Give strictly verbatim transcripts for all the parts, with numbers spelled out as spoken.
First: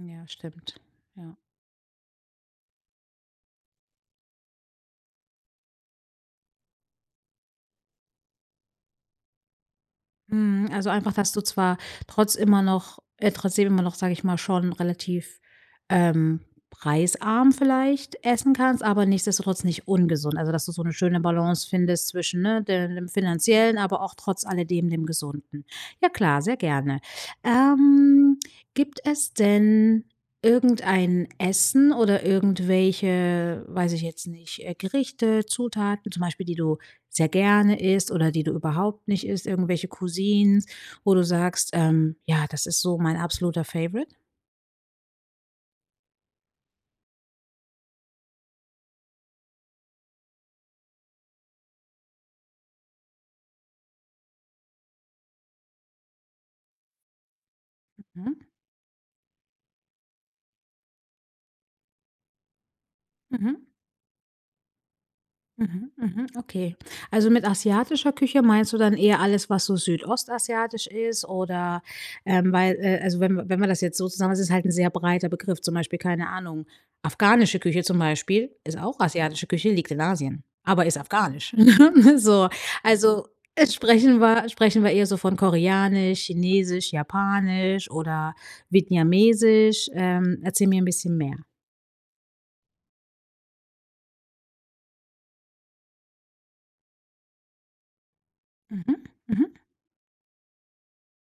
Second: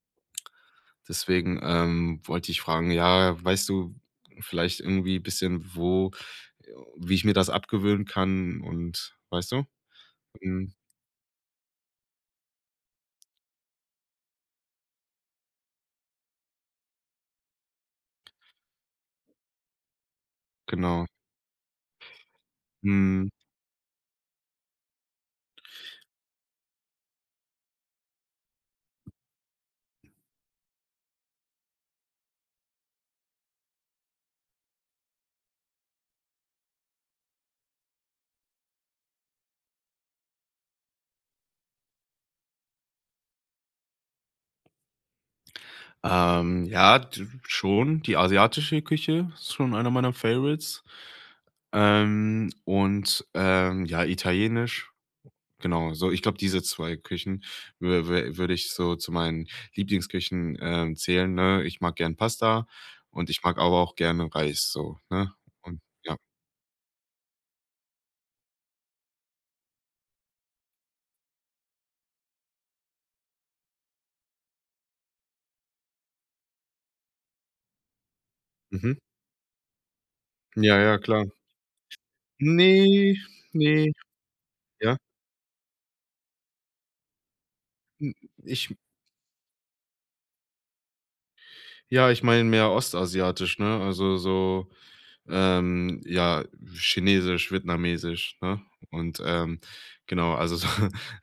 Mm, ja, stimmt. Ja. Deswegen, ähm, wollte ich fragen, ja, weißt du vielleicht irgendwie bisschen, wo wie ich mir das abgewöhnen kann und weißt du? Mhm, Hm. also einfach, dass du zwar trotz immer noch äh, trotzdem immer noch- sag ich mal- schon relativ, ähm, preisarm vielleicht essen kannst, aber nichtsdestotrotz nicht ungesund. Also, dass du so 'ne Genau. schöne Balance findest zwischen, ne, de dem Mhm. Finanziellen, aber auch trotz alledem, dem Gesunden. Ja klar, sehr gerne. Ähm, gibt es denn irgendein Essen oder irgendwelche- weiß ich jetzt nicht- äh, Gerichte, Zutaten zum Beispiel, die du sehr gerne isst oder die du überhaupt nicht isst, irgendwelche Cuisines, wo du sagst, ähm: „Ja, das ist so mein absoluter Favorite”? Ähm, ja, d schon. Die asiatische Küche ist schon einer meiner Favorites. Ähm, und, ähm, ja, Italienisch, genau, so. Ich glaube, diese zwei Küchen wü wü Mhm. würde ich so zu meinen Lieblingsküchen, ähm, zählen, ne, ich mag gern Pasta und ich mag Mhm. aber auch gerne Reis so, ne, und, Mhm, ja. mhm, okay. Also mit asiatischer Küche meinst du dann eher alles, was so südostasiatisch ist oder, ähm weil, äh also wenn m wenn man das jetzt so zusammen ist das halt 'n sehr breiter Begriff, zum Beispiel, keine Ahnung, afghanische Küche zum Beispiel ist Mhm. auch asiatische Küche, liegt in Asien, Ja, aber ist ja, klar. Afghanisch. so. Ne, Also, äh, ne. sprechen wa sprechen wir Ja. eher so von Koreanisch, Chinesisch, Japanisch Hm, oder ich Vietniamesisch? Ähm, erzähl mir 'n bisschen mehr. Ja, ich meine mehr Ostasiatisch, ne, also so, ähm, ja, Chinesisch, Vietnamesisch, ne? Mhm, Und, mhm. ähm, genau, also so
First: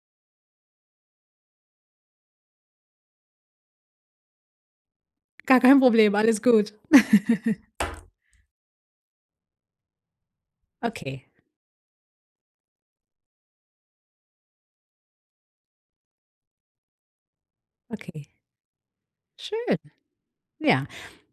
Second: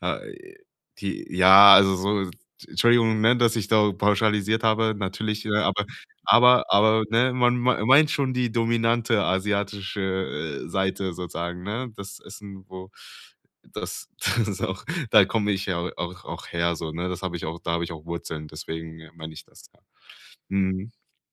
äh, die ja, also so Entschuldigung, ne, dass ich da pauschalisiert habe, natürlich, äh, Gar kein aber Problem, alles aber gut. aber, ne, man mein meint schon die dominante asiatische, äh, Seite Okay. sozusagen, ne? Das Essen, wo das das ist auch Da komme ich ja au auch auch her so, ne? Das hab ich auch da hab ich auch Okay. Wurzeln, deswegen, äh, meine ich das, Schön. ja. Ja, Mhm.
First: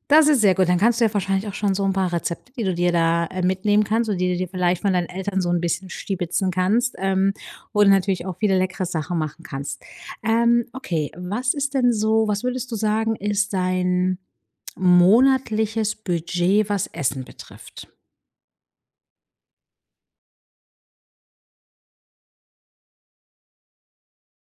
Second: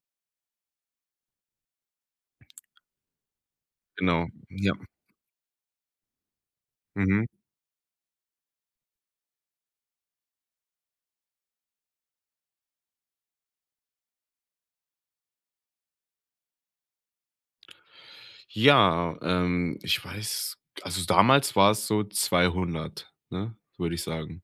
das ist sehr gut. Dann kannst du ja wahrscheinlich auch schon so 'n paar Rezepte, die du dir da, äh, mitnehmen kannst, oder Genau, die du dir ja. vielleicht von deinen Eltern so 'n bisschen stibitzen kannst, Mhm. ähm, wo du natürlich auch viele leckere Sachen machen kannst. Ähm, okay, was ist denn so was würdest du sagen, ist dein monatliches Budget, was Essen betrifft? Ja, ähm, ich weiß g also damals war es so zweihundert, ne, würde ich sagen.